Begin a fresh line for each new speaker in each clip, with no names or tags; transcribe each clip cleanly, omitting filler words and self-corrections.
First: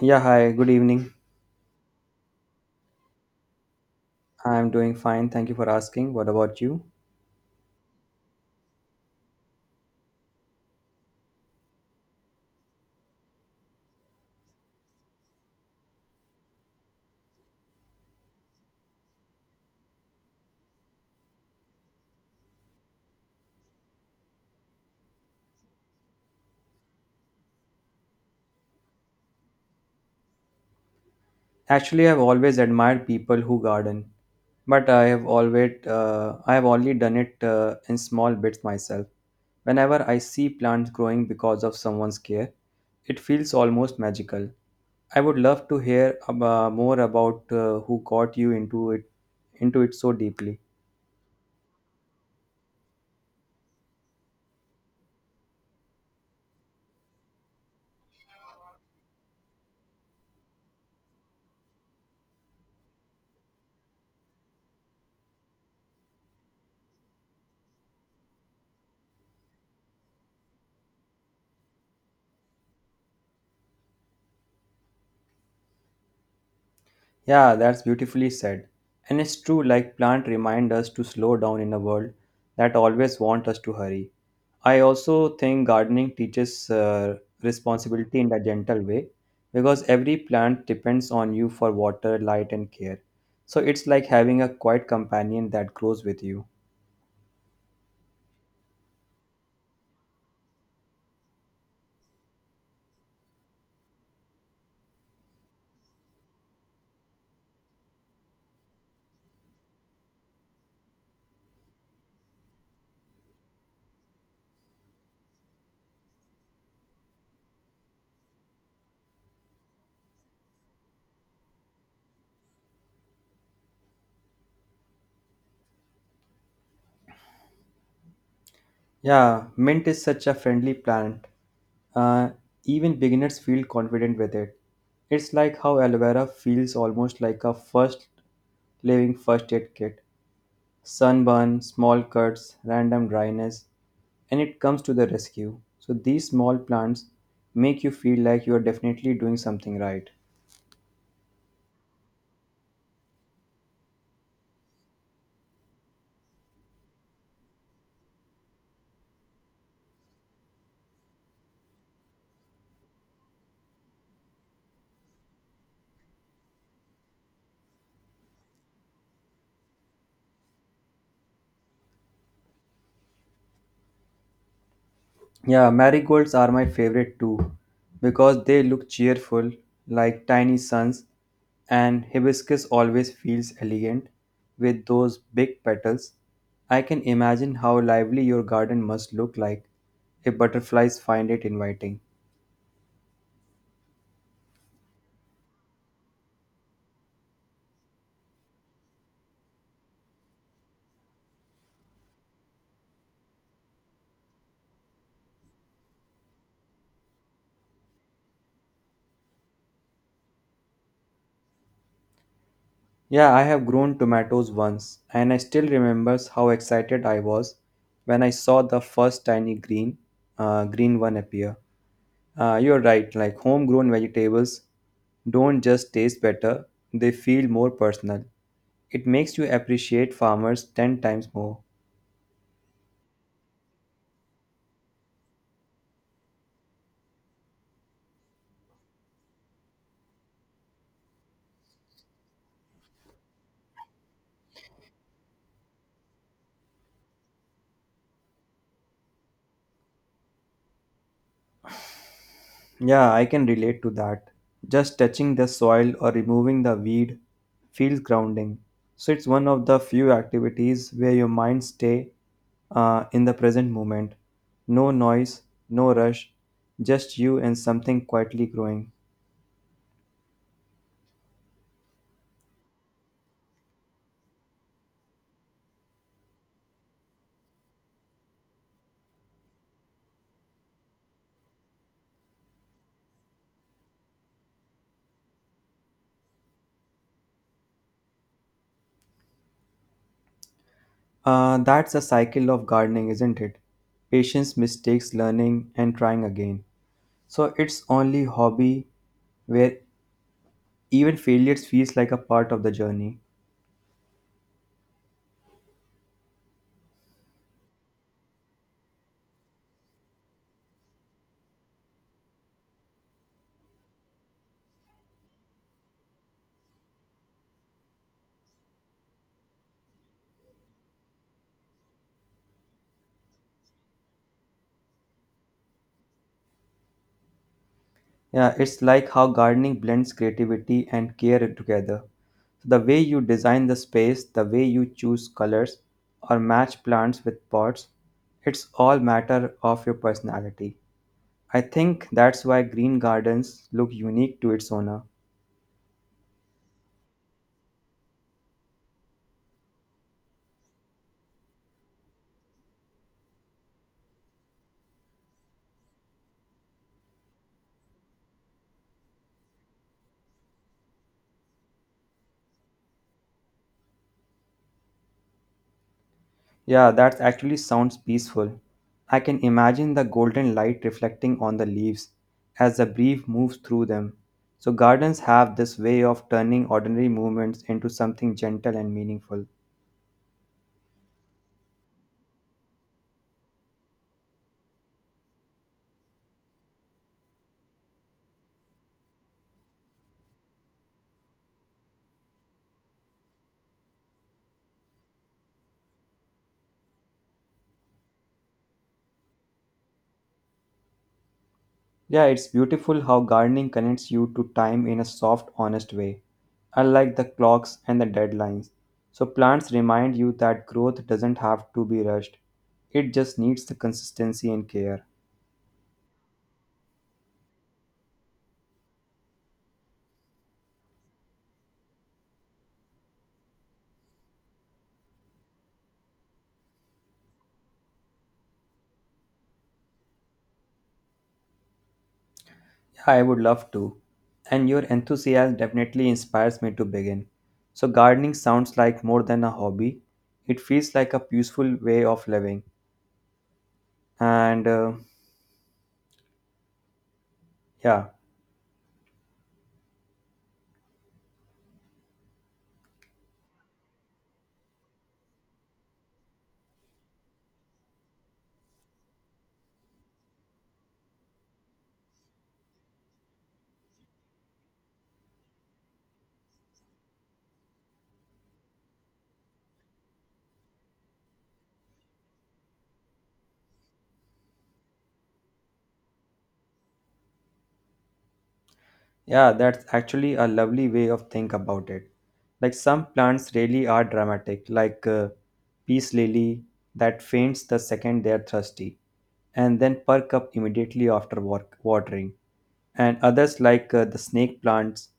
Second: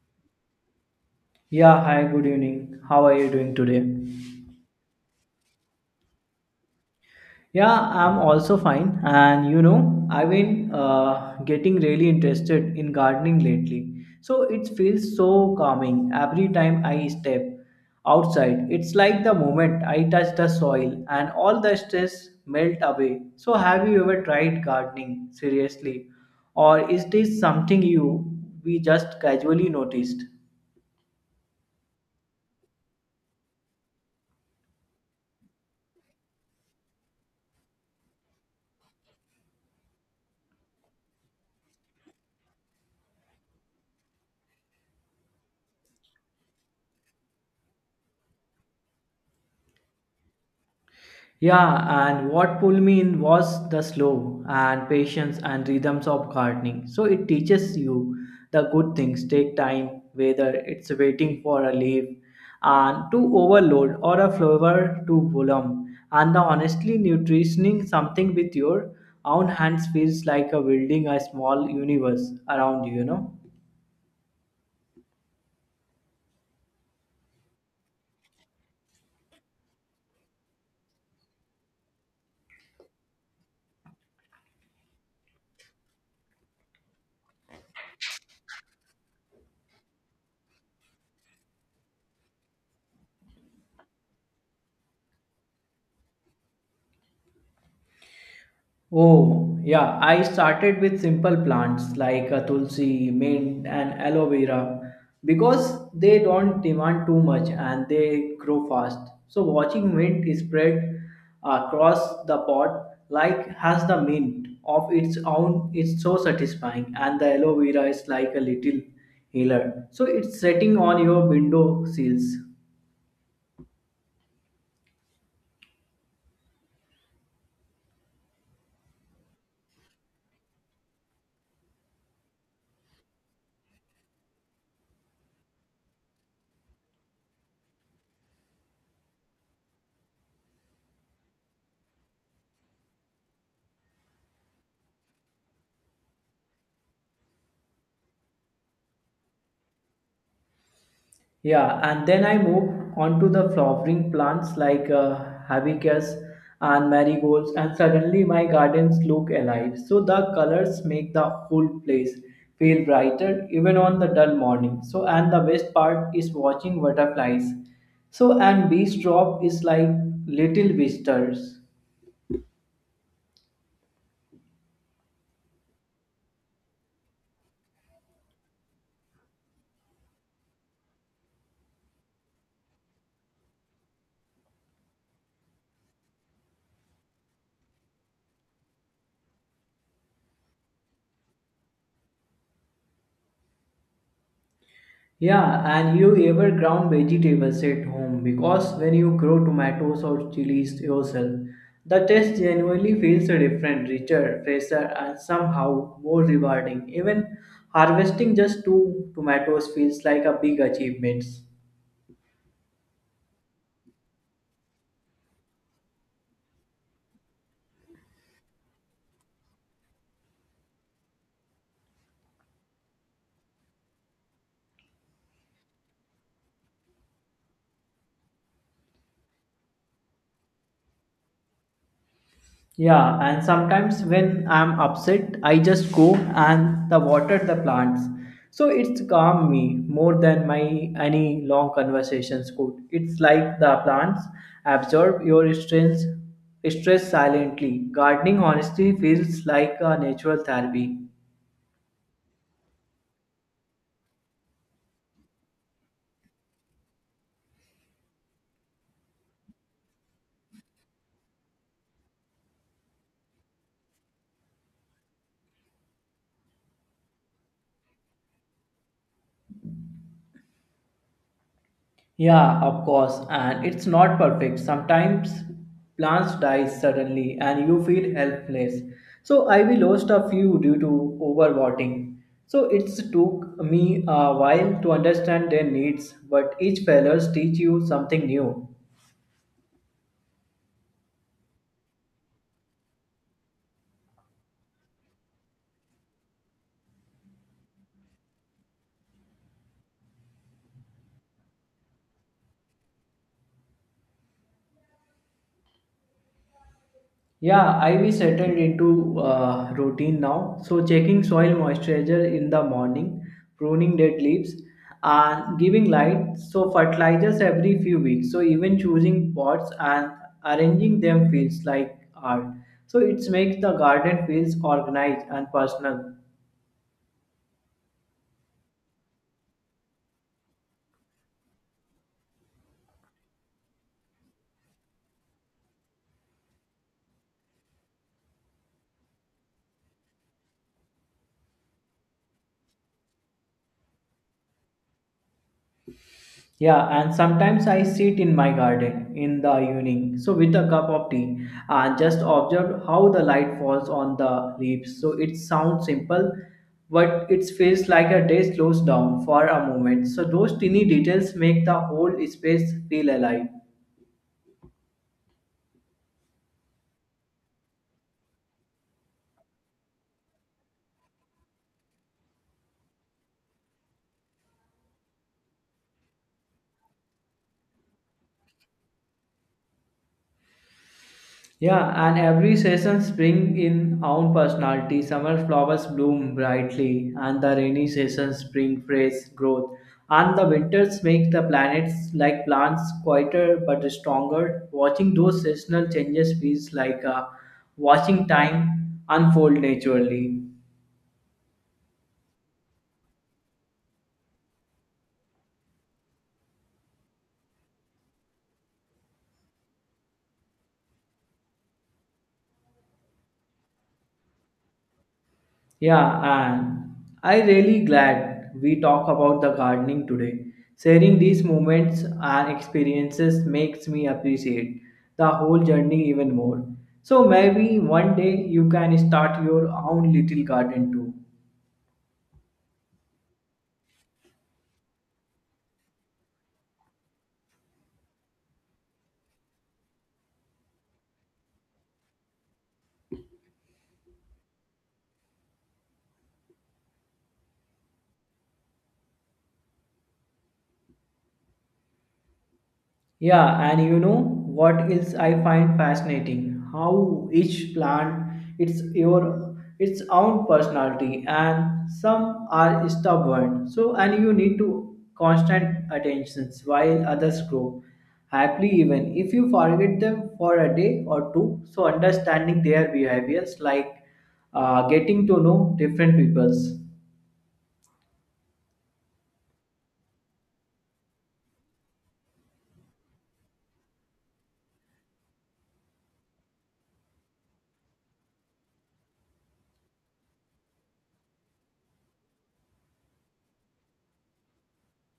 Yeah, hi, good evening.
Yeah, hi, good evening. How are you doing today?
I'm doing fine. Thank you for asking. What about you?
Yeah, I'm also fine. And you know, I've been getting really interested in gardening lately. So it feels so calming every time I step outside. It's like the moment I touch the soil and all the stress melt away. So have you ever tried gardening seriously? Or is this something you we just casually noticed?
Actually, I've always admired people who garden, but I have always I have only done it in small bits myself. Whenever I see plants growing because of someone's care, it feels almost magical. I would love to hear more about who got you into it so deeply.
Yeah, and what pulled me in was the slow and patience and rhythms of gardening. So it teaches you the good things take time, whether it's waiting for a leaf and to overload or a flower to bloom. And the honestly nutritioning something with your own hands feels like a building a small universe around you, you know.
Yeah, that's beautifully said. And it's true, like plant remind us to slow down in a world that always want us to hurry. I also think gardening teaches responsibility in a gentle way because every plant depends on you for water, light, and care. So it's like having a quiet companion that grows with you.
Oh, yeah, I started with simple plants like a tulsi, mint, and aloe vera because they don't demand too much and they grow fast. So, watching mint spread across the pot like has the mint of its own is so satisfying, and the aloe vera is like a little healer. So, it's setting on your window sills.
Yeah, mint is such a friendly plant. Uh, Even beginners feel confident with it. It's like how aloe vera feels almost like a first living first aid kit. Sunburn, small cuts, random dryness, and it comes to the rescue. So these small plants make you feel like you are definitely doing something right.
Yeah, and then I move on to the flowering plants like hibiscus and marigolds, and suddenly my gardens look alive. So the colors make the whole place feel brighter, even on the dull morning. So, and the best part is watching butterflies. So, and bees drop is like little visitors.
Yeah, marigolds are my favorite too because they look cheerful like tiny suns, and hibiscus always feels elegant with those big petals. I can imagine how lively your garden must look like if butterflies find it inviting.
Yeah, and you ever ground vegetables at home because when you grow tomatoes or chilies yourself, the taste genuinely feels different, richer, fresher, and somehow more rewarding. Even harvesting just two tomatoes feels like a big achievement.
Yeah, I have grown tomatoes once, and I still remembers how excited I was when I saw the first tiny green, green one appear. You're right. Like homegrown vegetables don't just taste better; they feel more personal. It makes you appreciate farmers ten times more.
Yeah, and sometimes when I'm upset, I just go and the water the plants. So it's calm me more than my any long conversations could. It's like the plants absorb your stress silently. Gardening honestly feels like a natural therapy.
Yeah, I can relate to that. Just touching the soil or removing the weed feels grounding. So it's one of the few activities where your mind stay in the present moment. No noise, no rush, just you and something quietly growing.
Yeah, of course, and it's not perfect. Sometimes plants die suddenly and you feel helpless. So I we lost a few due to overwatering. So it took me a while to understand their needs, but each failure teach you something new.
That's a cycle of gardening, isn't it? Patience, mistakes, learning, and trying again. So it's only hobby where even failures feels like a part of the journey.
Yeah, I we settled into routine now. So checking soil moisturizer in the morning, pruning dead leaves, and giving light. So fertilizers every few weeks. So even choosing pots and arranging them feels like art. So it makes the garden feels organized and personal.
Yeah, it's like how gardening blends creativity and care together. The way you design the space, the way you choose colors or match plants with pots, it's all matter of your personality. I think that's why green gardens look unique to its owner.
Yeah, and sometimes I sit in my garden in the evening, so with a cup of tea, and just observe how the light falls on the leaves. So it sounds simple, but it feels like a day slows down for a moment. So those tiny details make the whole space feel alive.
Yeah, that actually sounds peaceful. I can imagine the golden light reflecting on the leaves as the breeze moves through them. So gardens have this way of turning ordinary movements into something gentle and meaningful.
Yeah, and every season bring in own personality. Summer flowers bloom brightly, and the rainy seasons bring fresh growth. And the winters make the planets like plants quieter but stronger. Watching those seasonal changes feels like watching time unfold naturally.
Yeah, it's beautiful how gardening connects you to time in a soft, honest way, unlike the clocks and the deadlines. So, plants remind you that growth doesn't have to be rushed, it just needs the consistency and care.
Yeah, and I really glad we talk about the gardening today. Sharing these moments and experiences makes me appreciate the whole journey even more. So maybe one day you can start your own little garden too.
Yeah, I would love to. And your enthusiasm definitely inspires me to begin. So, gardening sounds like more than a hobby, it feels like a peaceful way of living. And yeah.
Yeah, and you know what else I find fascinating? How each plant its own personality, and some are stubborn. So, and you need to constant attentions while others grow happily, even if you forget them for a day or two. So, understanding their behaviors, like getting to know different peoples.
Yeah, that's actually a lovely way of think about it. Like some plants really are dramatic, like peace lily that faints the second they're thirsty and then perk up immediately after watering. And others like the snake plants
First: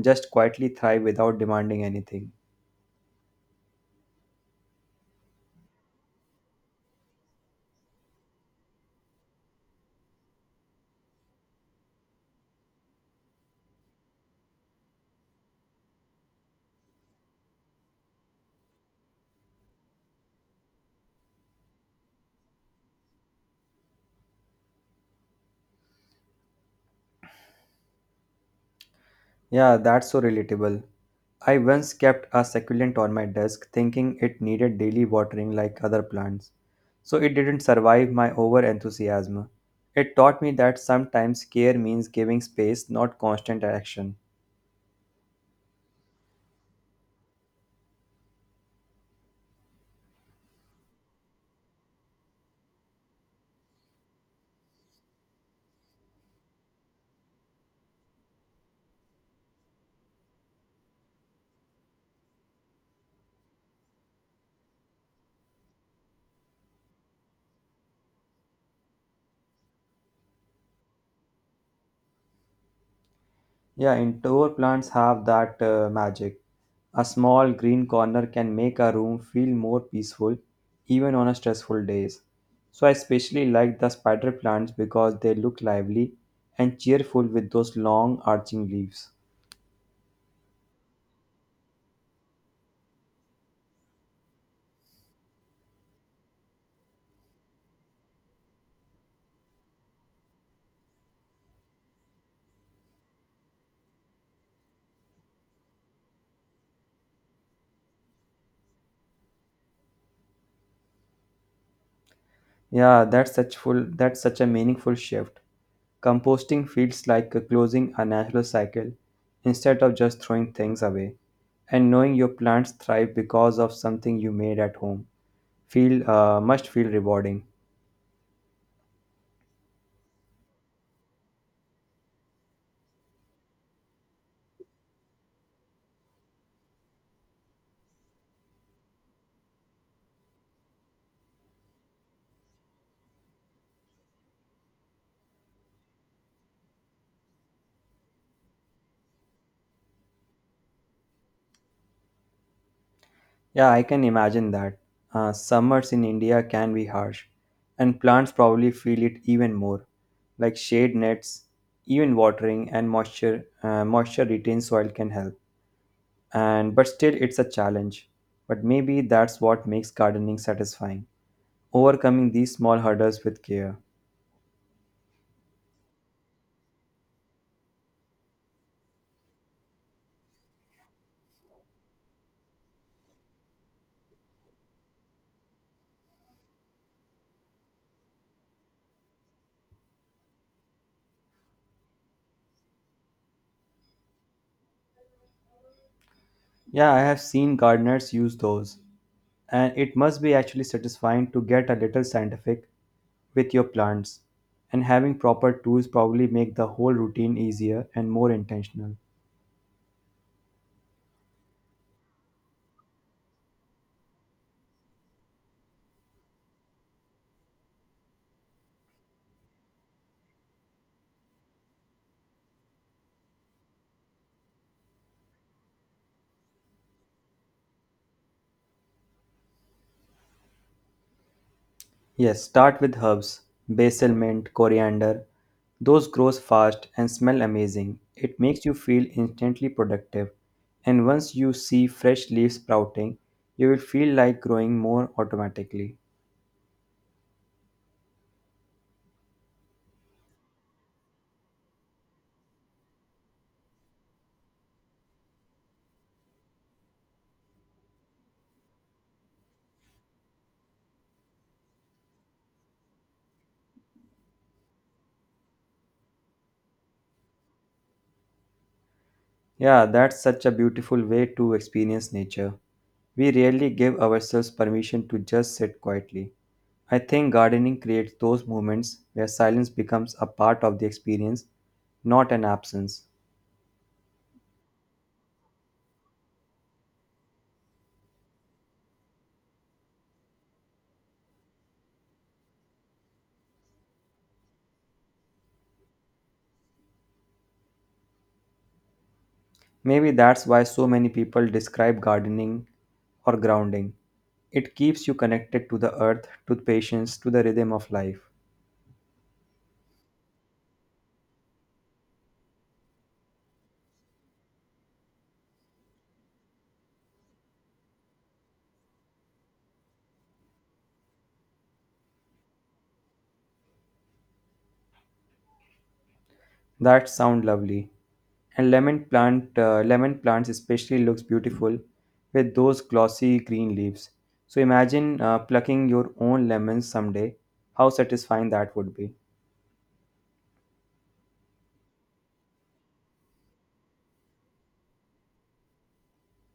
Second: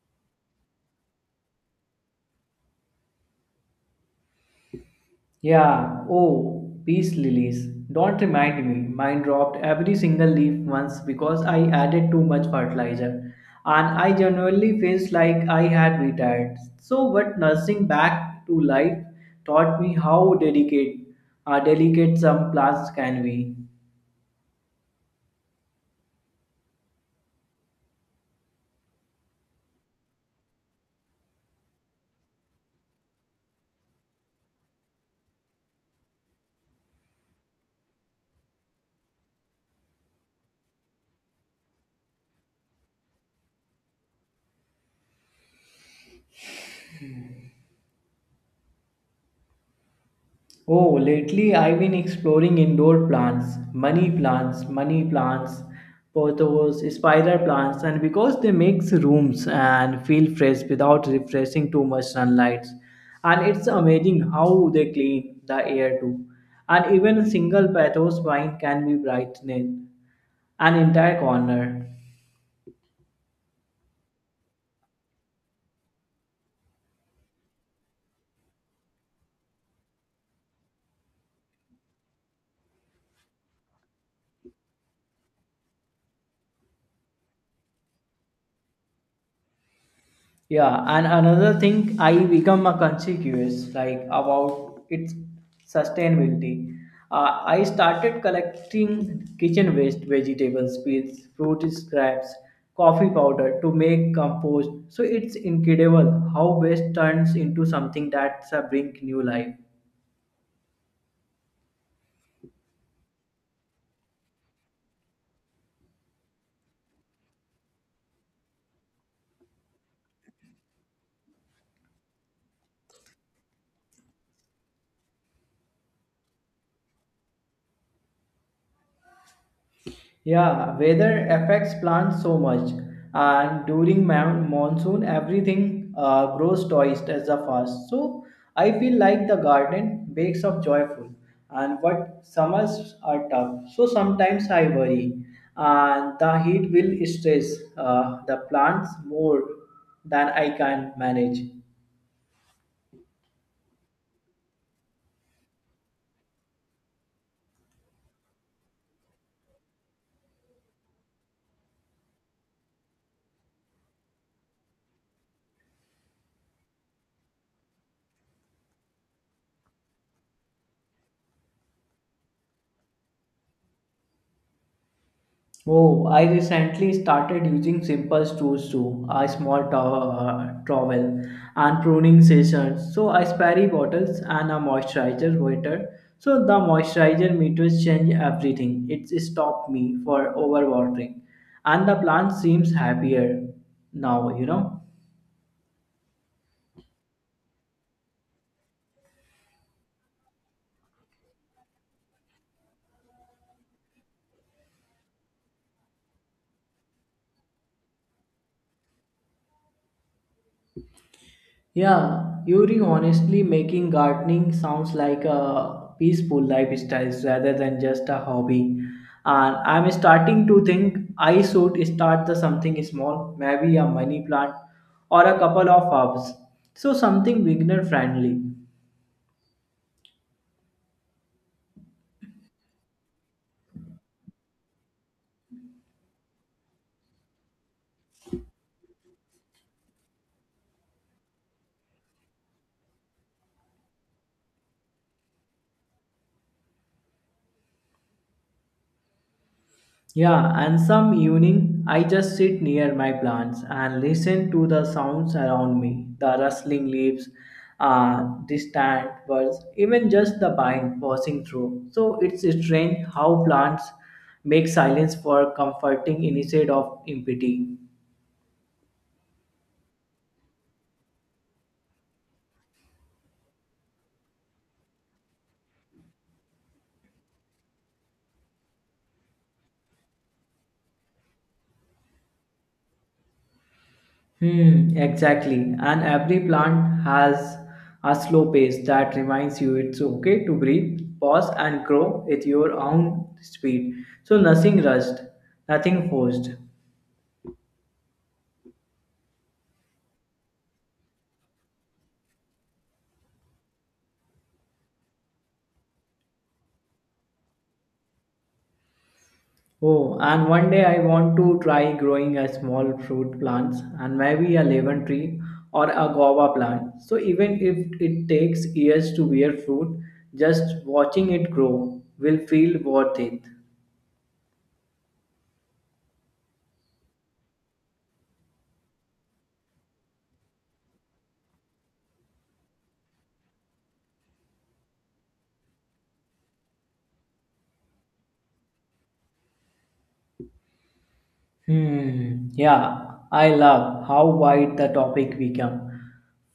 just quietly thrive without demanding anything.
Yeah, oh, peace lilies. Don't remind me. Mine dropped every single leaf once because I added too much fertilizer. And I genuinely felt like I had retired. So what nursing back to life taught me how delicate some plants can be.
Yeah, that's so relatable. I once kept a succulent on my desk thinking it needed daily watering like other plants, so it didn't survive my over enthusiasm. It taught me that sometimes care means giving space, not constant action.
Oh, lately I've been exploring indoor plants, money plants, pothos, spider plants, and because they makes rooms and feel fresh without refreshing too much sunlight. And it's amazing how they clean the air too. And even a single pothos vine can be brightening an entire corner.
Yeah, indoor plants have that magic. A small green corner can make a room feel more peaceful even on a stressful days. So I especially like the spider plants because they look lively and cheerful with those long arching leaves.
Yeah, and another thing, I become a conscious like about its sustainability. I started collecting kitchen waste, vegetables, peels, fruit scraps, coffee powder to make compost. So it's incredible how waste turns into something that's bring new life.
Yeah, that's such a meaningful shift. Composting feels like closing a natural cycle instead of just throwing things away. And knowing your plants thrive because of something you made at home feel must feel rewarding.
Yeah, weather affects plants so much, and during monsoon, everything grows twice as the fast. So I feel like the garden bakes up joyful, and what summers are tough. So sometimes I worry, and the heat will stress the plants more than I can manage.
Yeah, I can imagine that. Summers in India can be harsh, and plants probably feel it even more, like shade nets, even watering and moisture retained soil can help. And but still, it's a challenge. But maybe that's what makes gardening satisfying. Overcoming these small hurdles with care.
Oh, I recently started using simple tools too, a small trowel and pruning sessions. So I spray bottles and a moisturizer water. So the moisturizer meters change everything. It stopped me for overwatering, and the plant seems happier now. You know.
Yeah, I have seen gardeners use those, and it must be actually satisfying to get a little scientific with your plants and having proper tools probably make the whole routine easier and more intentional.
Yeah, Yuri, honestly, making gardening sounds like a peaceful lifestyle rather than just a hobby. And I'm starting to think I should start the something small, maybe a money plant or a couple of herbs. So something beginner friendly.
Yes, start with herbs, basil, mint, coriander. Those grows fast and smell amazing. It makes you feel instantly productive, and once you see fresh leaves sprouting, you will feel like growing more automatically.
Yeah, and some evening I just sit near my plants and listen to the sounds around me, the rustling leaves, distant birds, even just the pine passing through. So it's strange how plants make silence for comforting instead of empty.
Yeah, that's such a beautiful way to experience nature. We rarely give ourselves permission to just sit quietly. I think gardening creates those moments where silence becomes a part of the experience, not an absence.
Hmm, exactly. And every plant has a slow pace that reminds you it's okay to breathe, pause, and grow at your own speed. So nothing rushed, nothing forced.
Maybe that's why so many people describe gardening or grounding. It keeps you connected to the earth, to patience, to the rhythm of life.
Oh, and one day I want to try growing a small fruit plants and maybe a lemon tree or a guava plant. So even if it takes years to bear fruit, just watching it grow will feel worth it.
That sound lovely. And lemon plant, lemon plants especially looks beautiful with those glossy green leaves. So imagine plucking your own lemons someday. How satisfying that would be.
Hmm. Yeah, I love how wide the topic became,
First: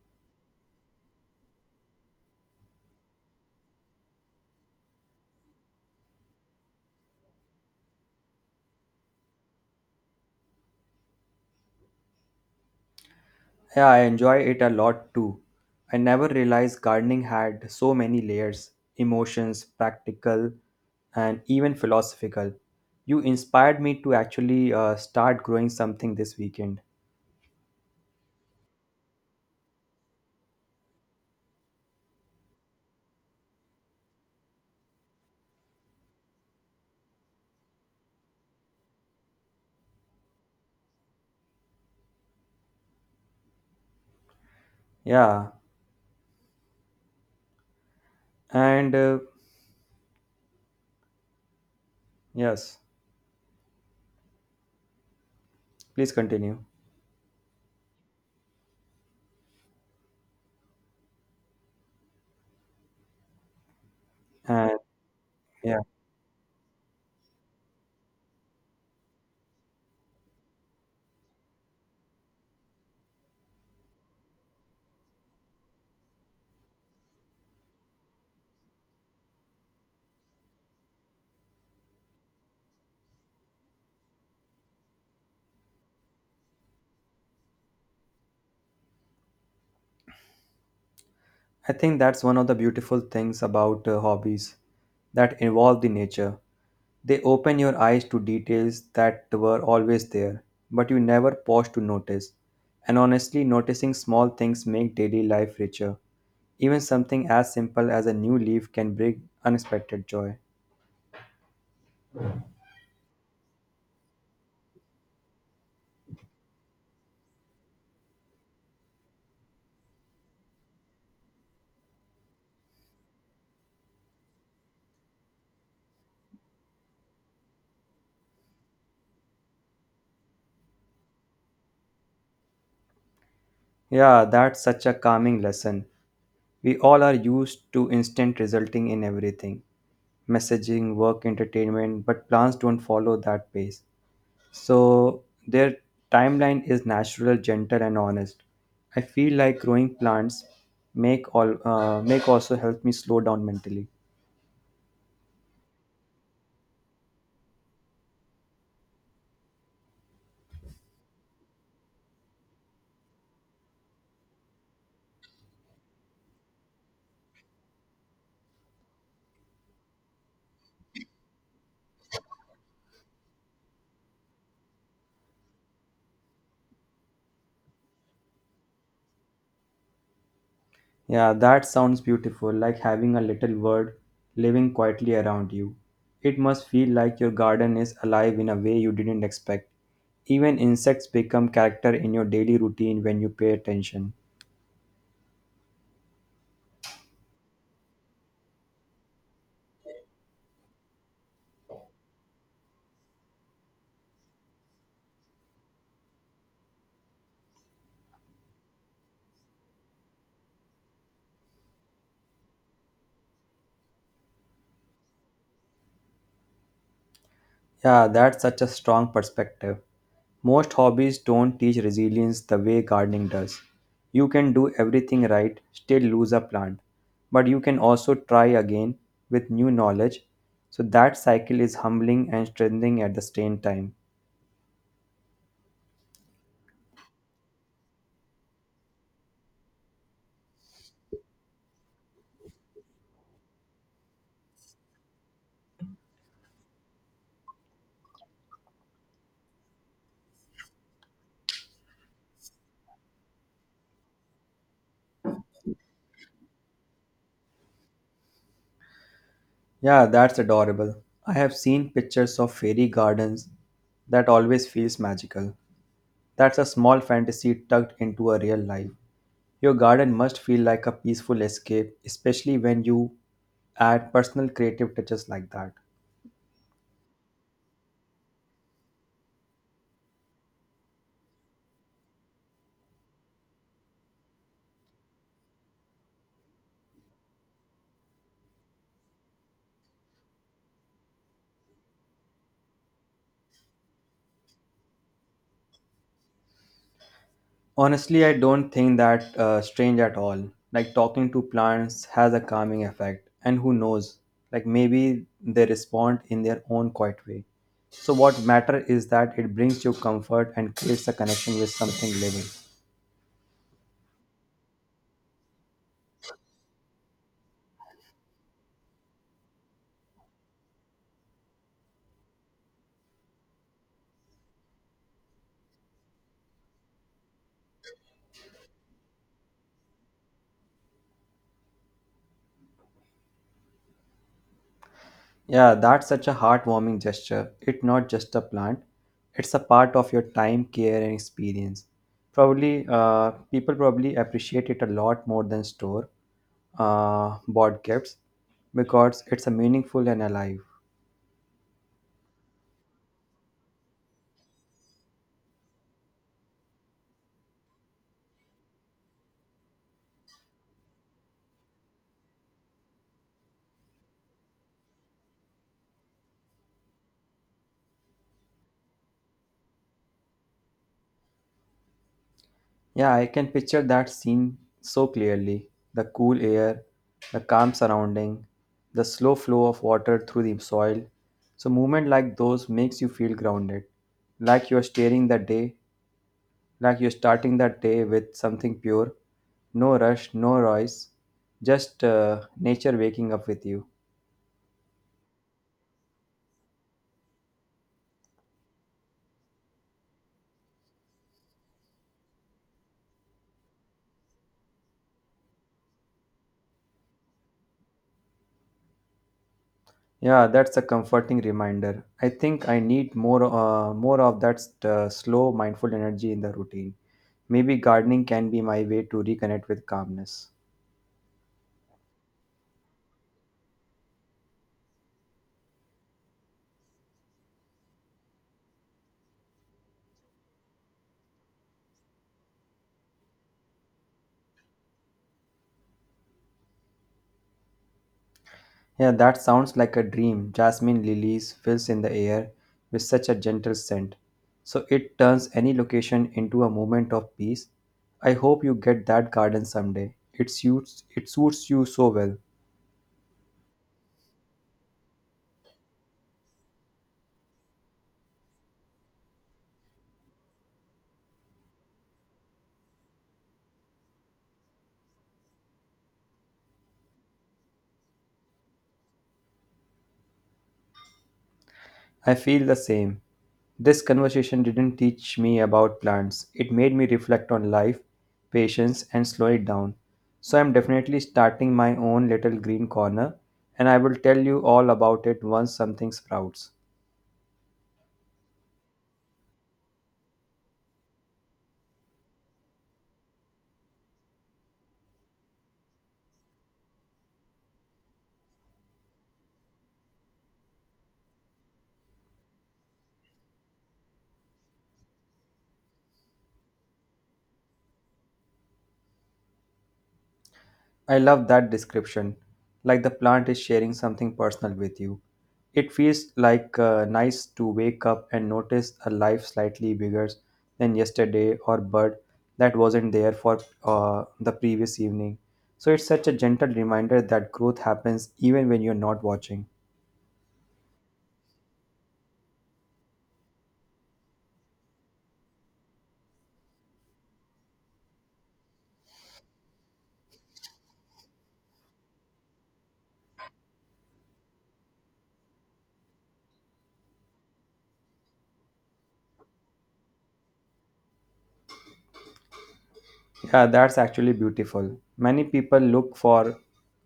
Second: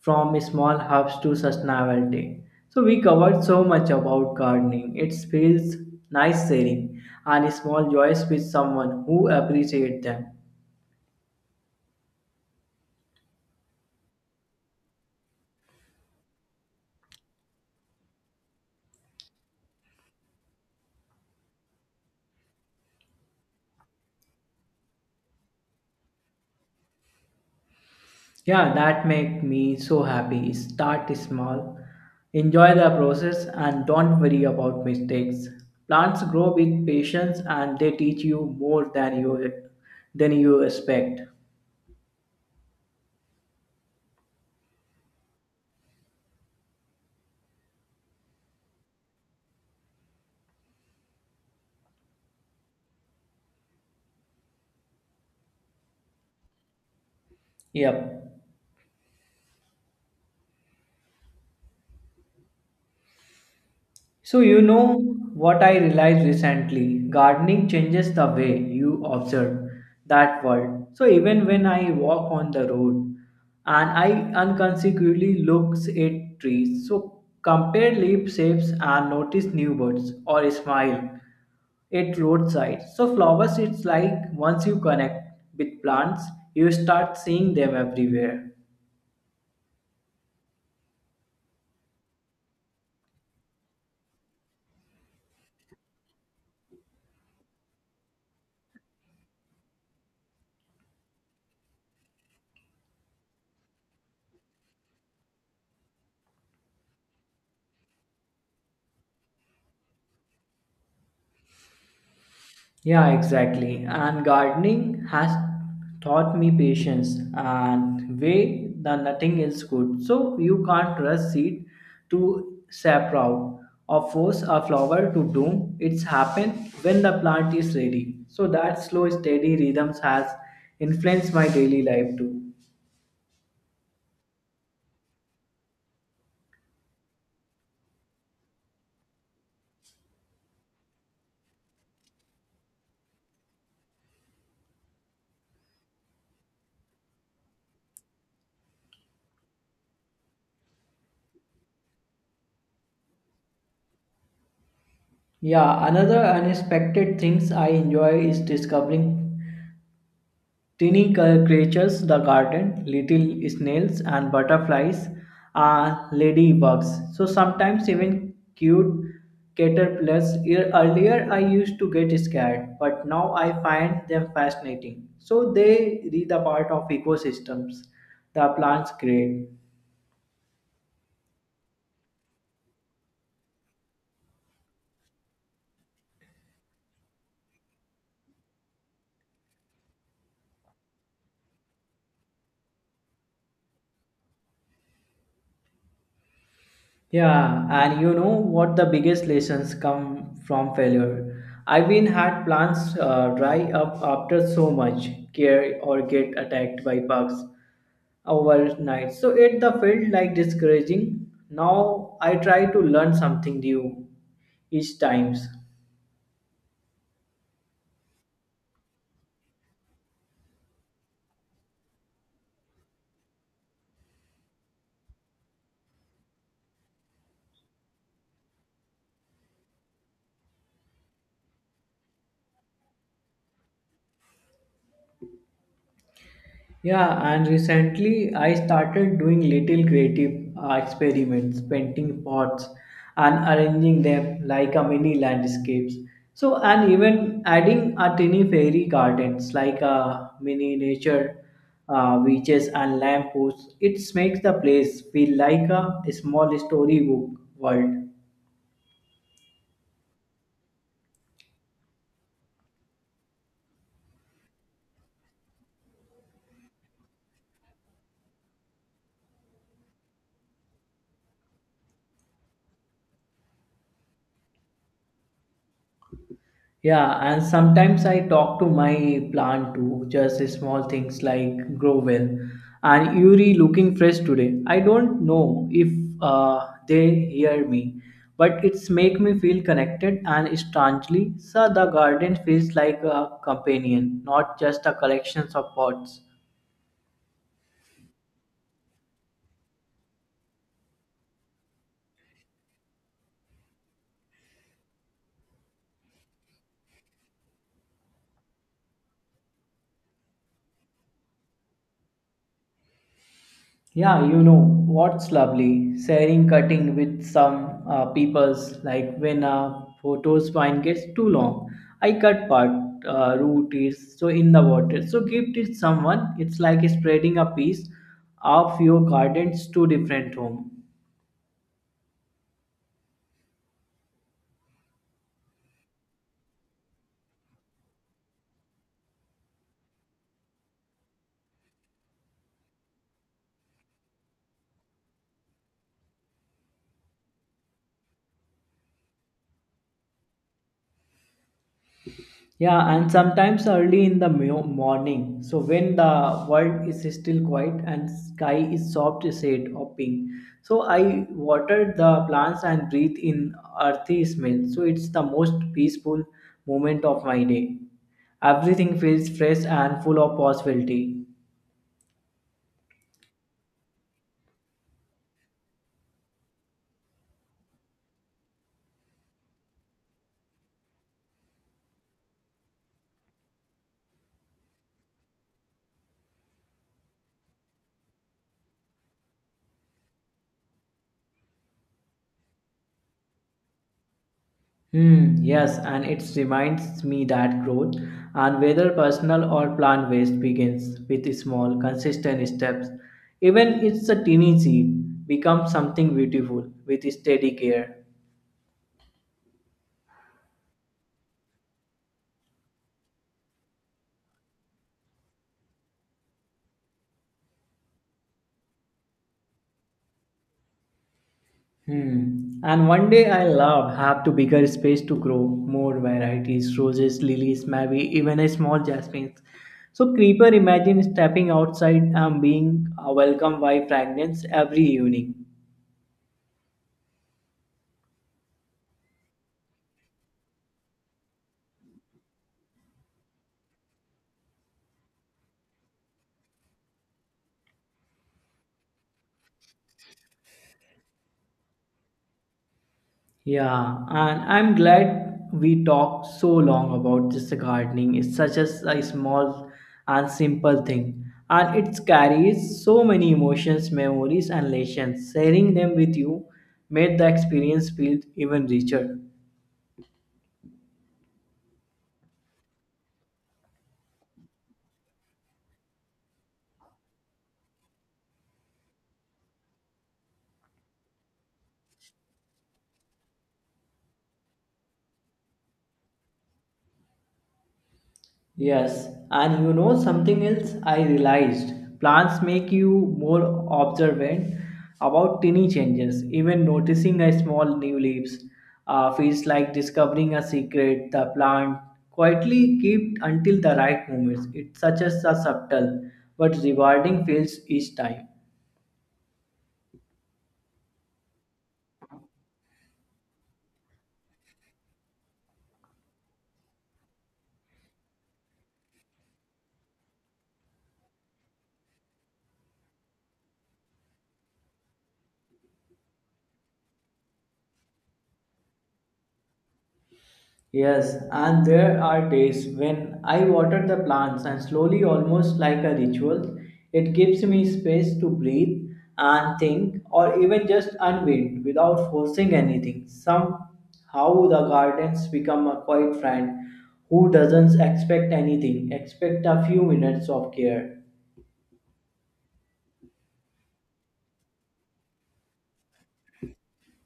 from small herbs to sustainability. So we covered so much about gardening. It feels nice sharing and small joys with someone who appreciate them.
Yeah, I enjoy it a lot too. I never realized gardening had so many layers, emotions, practical, and even philosophical. You inspired me to actually start growing something this weekend.
Yeah, that make me so happy. Start small, enjoy the process, and don't worry about mistakes. Plants grow with patience, and they teach you more than you expect.
Yeah, and yes, please continue.
Yep. So, you know what I
Yeah,
realized recently? Gardening changes the way you observe that world. So, even when I walk on the road and I unconsciously looks at trees, so compare leaf shapes and notice new birds or smile at roadside. So, flowers, it's like once you connect with plants, you start seeing them everywhere.
I think that's one of the beautiful things about hobbies that involve the nature. They open your eyes to details that were always there, but you never pause to notice. And honestly, noticing small things make daily life richer. Even something as simple as a new leaf can bring unexpected joy.
Yeah, exactly. And gardening has taught me patience and way the nothing is good. So you can't rush seed to sprout or force a flower to bloom. It's happen when the plant is ready. So that slow, steady rhythms has influenced my daily life too.
Yeah, that's such a calming lesson. We all are used to instant resulting in everything, messaging, work, entertainment, but plants don't follow that pace. So their timeline is natural, gentle, and honest. I feel like growing plants make also help me slow down mentally.
Yeah, another unexpected things I enjoy is discovering tiny creatures, the garden, little snails and butterflies, are ladybugs. So sometimes even cute caterpillars. Earlier I used to get scared, but now I find them fascinating. So they read the part of ecosystems the plants create.
Yeah, that sounds beautiful, like having a little world living quietly around you. It must feel like your garden is alive in a way you didn't expect. Even insects become character in your daily routine when you pay attention.
Yeah, and you know what the biggest lessons come from failure. I've been had plants dry up after so much care or get attacked by bugs overnight. So it the felt like discouraging. Now I try to learn something new each times.
Yeah, that's such a strong perspective. Most hobbies don't teach resilience the way gardening does. You can do everything right, still lose a plant, but you can also try again with new knowledge. So that cycle is humbling and strengthening at the same time.
Yeah, and recently I started doing little creative experiments, painting pots and arranging them like a mini landscapes. So, and even adding a tiny fairy gardens like a mini nature beaches and lampposts. It makes the place feel like a small storybook world.
Yeah, that's adorable. I have seen pictures of fairy gardens that always feels magical. That's a small fantasy tucked into a real life. Your garden must feel like a peaceful escape, especially when you add personal creative touches like that.
Yeah, and sometimes I talk to my plant too, just small things like grow well and Yuri looking fresh today. I don't know if they hear me, but it's make me feel connected and strangely, so the garden feels like a companion, not just a collection of pots.
Honestly, I don't think that strange at all. Like talking to plants has a calming effect, and who knows, like maybe they respond in their own quiet way. So, what matter is that it brings you comfort and creates a connection with something living.
Yeah, you know what's lovely? Sharing cutting with some people's like when a photo's vine gets too long. I cut part root is so in the water. So gift it someone. It's like spreading a piece of your gardens to different home.
Yeah, that's such a heartwarming gesture. It's not just a plant, it's a part of your time, care, and experience. Probably, people probably appreciate it a lot more than store bought gifts because it's a meaningful and alive.
Yeah, and sometimes early in the morning. So when the world is still quiet and sky is soft shade of pink. So I water the plants and breathe in earthy smell. So it's the most peaceful moment of my day. Everything feels fresh and full of possibility.
Yeah, I can picture that scene so clearly. The cool air, the calm surrounding, the slow flow of water through the soil. So movement like those makes you feel grounded, like you're steering the day like you're starting that day with something pure, no rush, no noise, just nature waking up with you.
Hmm, yes, and it reminds me that growth, and whether personal or plant based begins with small, consistent steps. Even if it's a teeny seed, becomes something beautiful with steady care.
Yeah, that's a comforting reminder. I think I need more of that slow mindful energy in the routine. Maybe gardening can be my way to reconnect with calmness.
Hmm. And one day I love have to bigger space to grow more varieties, roses, lilies, maybe even a small jasmines. So creeper imagine stepping outside and being welcomed by fragrance every evening.
Yeah, that sounds like a dream. Jasmine lilies fills in the air with such a gentle scent. So it turns any location into a moment of peace. I hope you get that garden someday. It suits you so well.
Yeah, and I'm glad we talked so long about this gardening. It's such a small and simple thing, and it carries so many emotions, memories, and lessons. Sharing them with you made the experience feel even richer.
I feel the same. This conversation didn't teach me about plants. It made me reflect on life, patience, and slow it down. So I'm definitely starting my own little green corner, and I will tell you all about it once something sprouts.
Yes, and you know something else I realized. Plants make you more observant about tiny changes. Even noticing a small new leaves feels like discovering a secret the plant quietly kept until the right moment. It's such as a subtle but rewarding feels each time.
I love that description. Like the plant is sharing something personal with you. It feels like nice to wake up and notice a life slightly bigger than yesterday, or bird that wasn't there for the previous evening. So it's such a gentle reminder that growth happens even when you're not watching.
Yes, and there are days when I water the plants and slowly, almost like a ritual, it gives me space to breathe and think or even just unwind without forcing anything. Somehow the gardens become a quiet friend who doesn't expect anything, expect a few minutes of care.
Yeah, that's actually beautiful. Many people look for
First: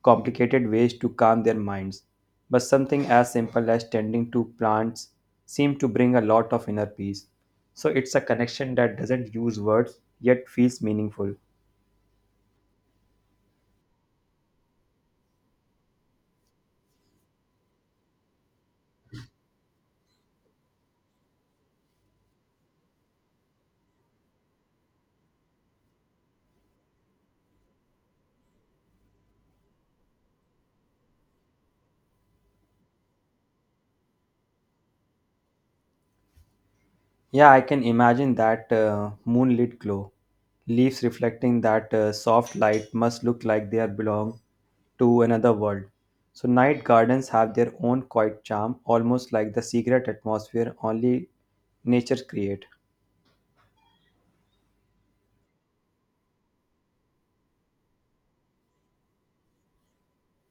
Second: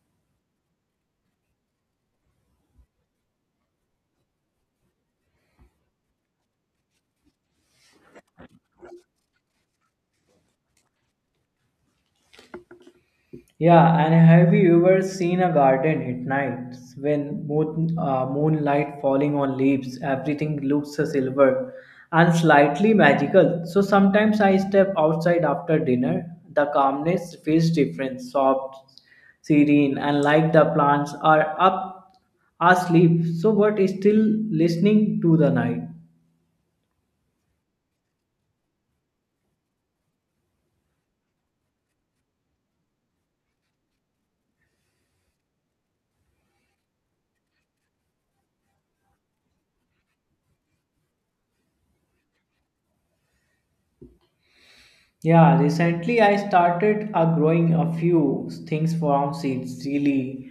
complicated ways to calm their minds, but something as simple as tending to plants seems to bring a lot of inner peace. So it's a connection that doesn't use words yet feels meaningful.
Yeah, and have you ever seen a garden at night when moonlight falling on leaves? Everything looks a silver and slightly magical. So sometimes I step outside after dinner. The calmness feels different, soft, serene, and like the plants are up asleep, so but still listening to the night.
Yeah, I can imagine that moonlit glow. Leaves reflecting that soft light must look like they are belong to another world. So, night gardens have their own quiet charm, almost like the secret atmosphere only nature create.
Yeah, recently I started growing a few things from seeds, chili,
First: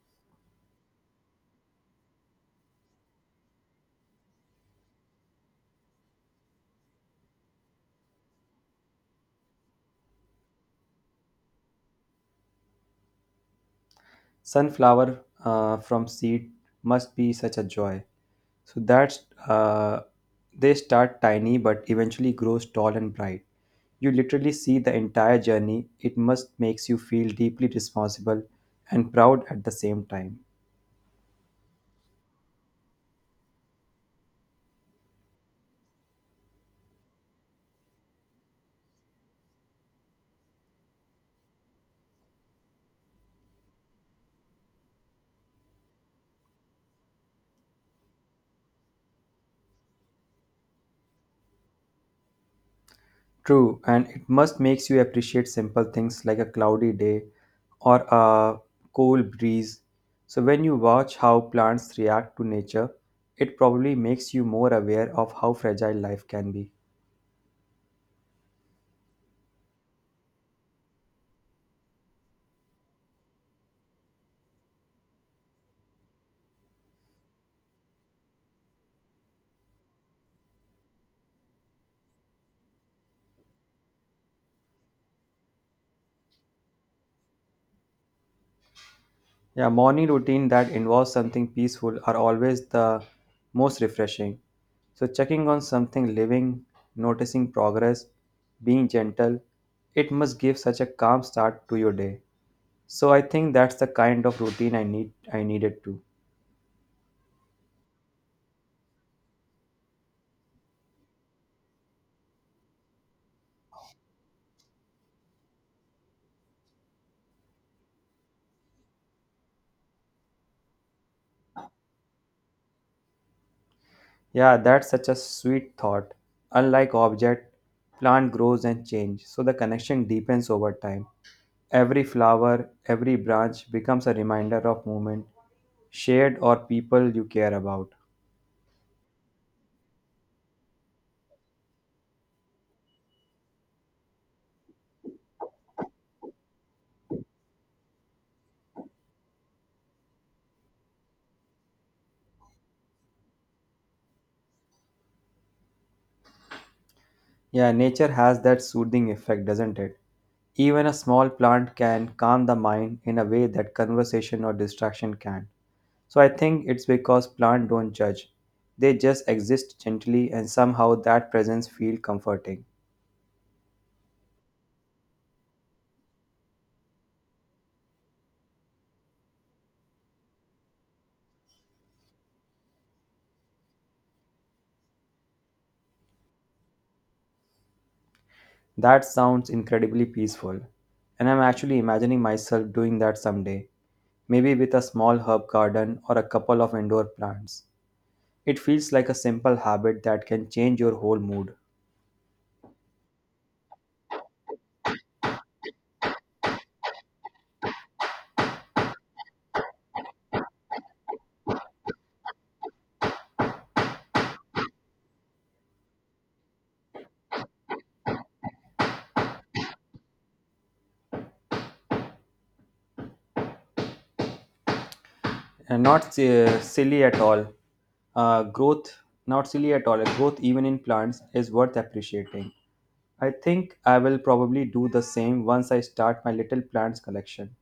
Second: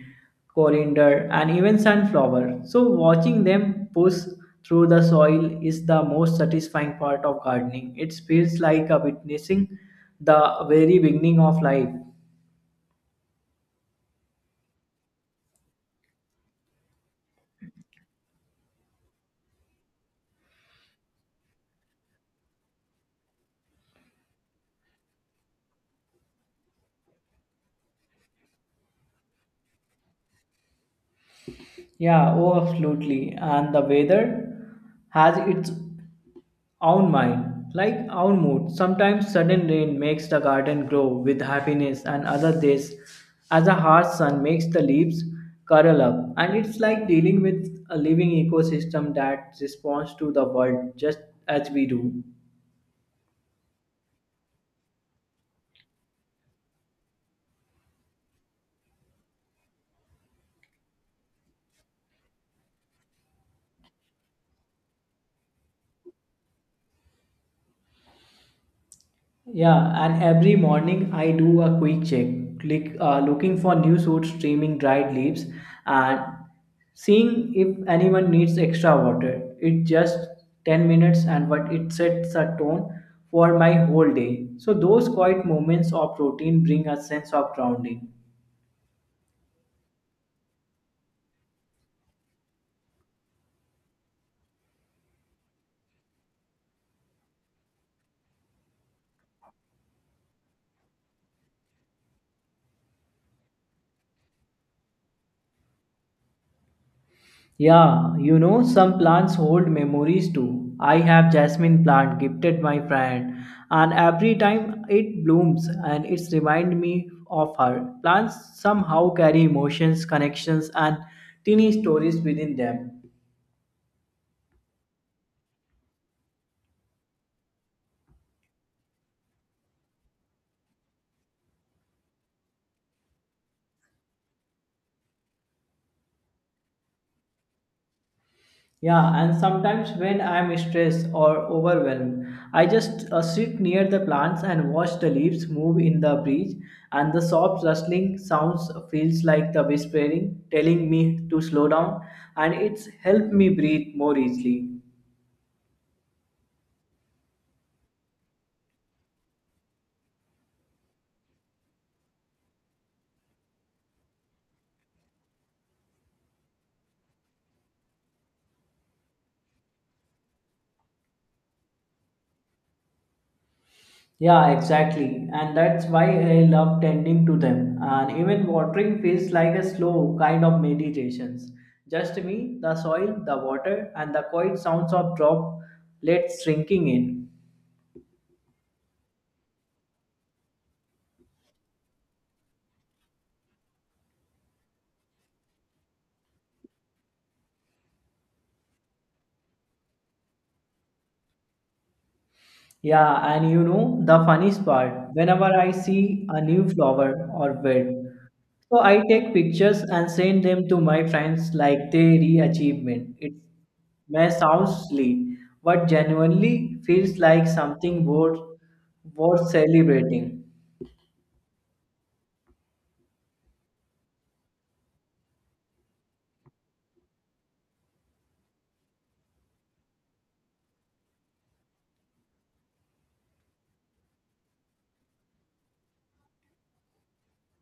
coriander, and even sunflower. So watching them push through the soil is the most satisfying part of gardening. It feels like a witnessing the very beginning of life.
Sunflower from seed must be such a joy. So that's uh, they start tiny but eventually grows tall and bright. You literally see the entire journey. It must makes you feel deeply responsible and proud at the same time.
Yeah, oh, absolutely. And the weather has its own mind, like our mood, sometimes sudden rain makes the garden grow with happiness, and other days, as a harsh sun makes the leaves curl up. And it's like dealing with a living ecosystem that responds to the world just as we do.
True, and it must makes you appreciate simple things like a cloudy day or a cool breeze. So when you watch how plants react to nature, it probably makes you more aware of how fragile life can be.
Yeah, and every morning I do a quick check, click looking for new shoots, trimming dried leaves, and seeing if anyone needs extra water. It's just 10 minutes, and but it sets a tone for my whole day. So those quiet moments of routine bring a sense of grounding.
Yeah, morning routine that involves something peaceful are always the most refreshing. So, checking on something living, noticing progress, being gentle, it must give such a calm start to your day. So, I think that's the kind of routine I need. I needed to.
Yeah, you know, some plants hold memories too. I have jasmine plant gifted my friend and every time it blooms and it's remind me of her. Plants somehow carry emotions, connections and teeny stories within them.
Yeah, that's such a sweet thought. Unlike object, plant grows and change, so the connection deepens over time. Every flower, every branch becomes a reminder of moment, shared or people you care about.
Yeah, and sometimes when I'm stressed or overwhelmed, I just sit near the plants and watch the leaves move in the breeze, and the soft rustling sounds feels like the whispering telling me to slow down, and it's helped me breathe more easily.
Yeah, nature has that soothing effect, doesn't it? Even a small plant can calm the mind in a way that conversation or distraction can. So I think it's because plants don't judge. They just exist gently, and somehow that presence feels comforting.
Yeah, exactly, and that's why I love tending to them, and even watering feels like a slow kind of meditations. Just me, the soil, the water, and the quiet sounds of drop let shrinking in.
That sounds incredibly peaceful. And I'm actually imagining myself doing that someday, maybe with a small herb garden or a couple of indoor plants. It feels like a simple habit that can change your whole mood.
Yeah, and you know the funniest part, whenever I see a new flower or bed, so I take pictures and send them to my friends like they re-achievement. It may sound silly, but genuinely feels like something worth celebrating.
Not silly at all. Uh, growth, Growth, even in plants, is worth appreciating. I think I will probably do the same once I start my little plants collection.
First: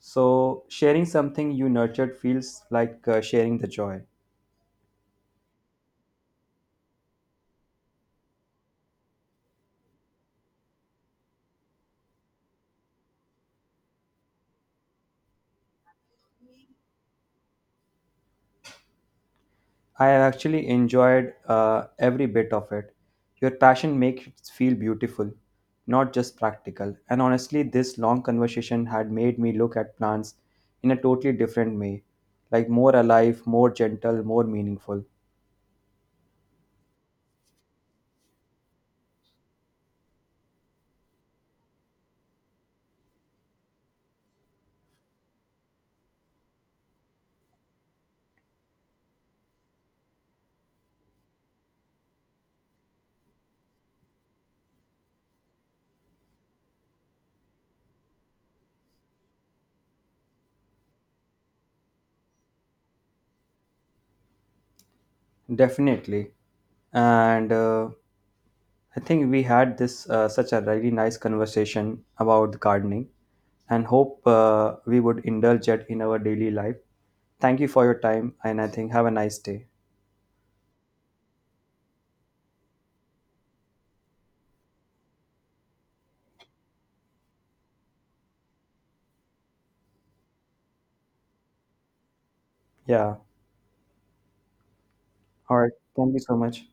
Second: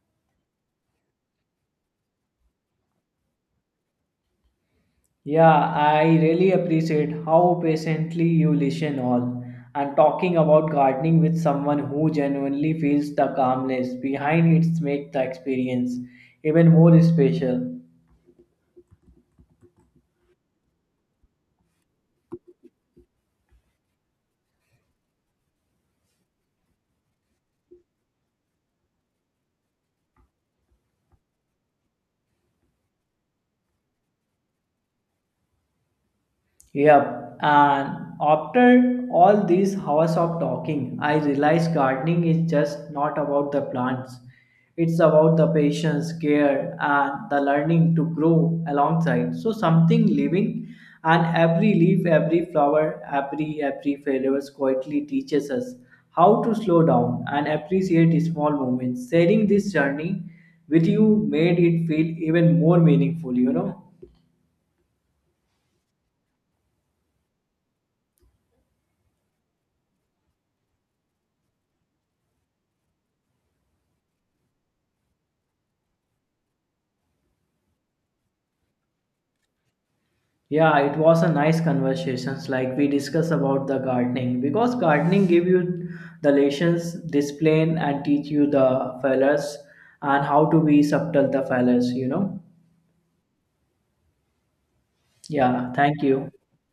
So, sharing something you nurtured feels like sharing the joy.
Yeah, I really appreciate how patiently you listen all and talking about gardening with someone who genuinely feels the calmness behind it makes the experience even more special.
I have actually enjoyed every bit of it. Your passion makes it feel beautiful, not just practical. And honestly, this long conversation had made me look at plants in a totally different way, like more alive, more gentle, more meaningful.
Yep, and after all these hours of talking, I realized gardening is just not about the plants. It's about the patience, care, and the learning to grow alongside. So something living, and every leaf, every flower, every failure quietly teaches us how to slow down and appreciate small moments. Sharing this journey with you made it feel even more meaningful. You know.
Definitely. And I think we had this such a really nice conversation about gardening, and hope we would indulge it in our daily life. Thank you for your time, and I think have a nice day.
Yeah, it was a nice conversations like we discussed about the gardening because gardening give you the lessons, discipline and teach you the fellas and how to be subtle the fellas, you know.
Yeah. All right.
Yeah, thank
Thank you
you.
so much.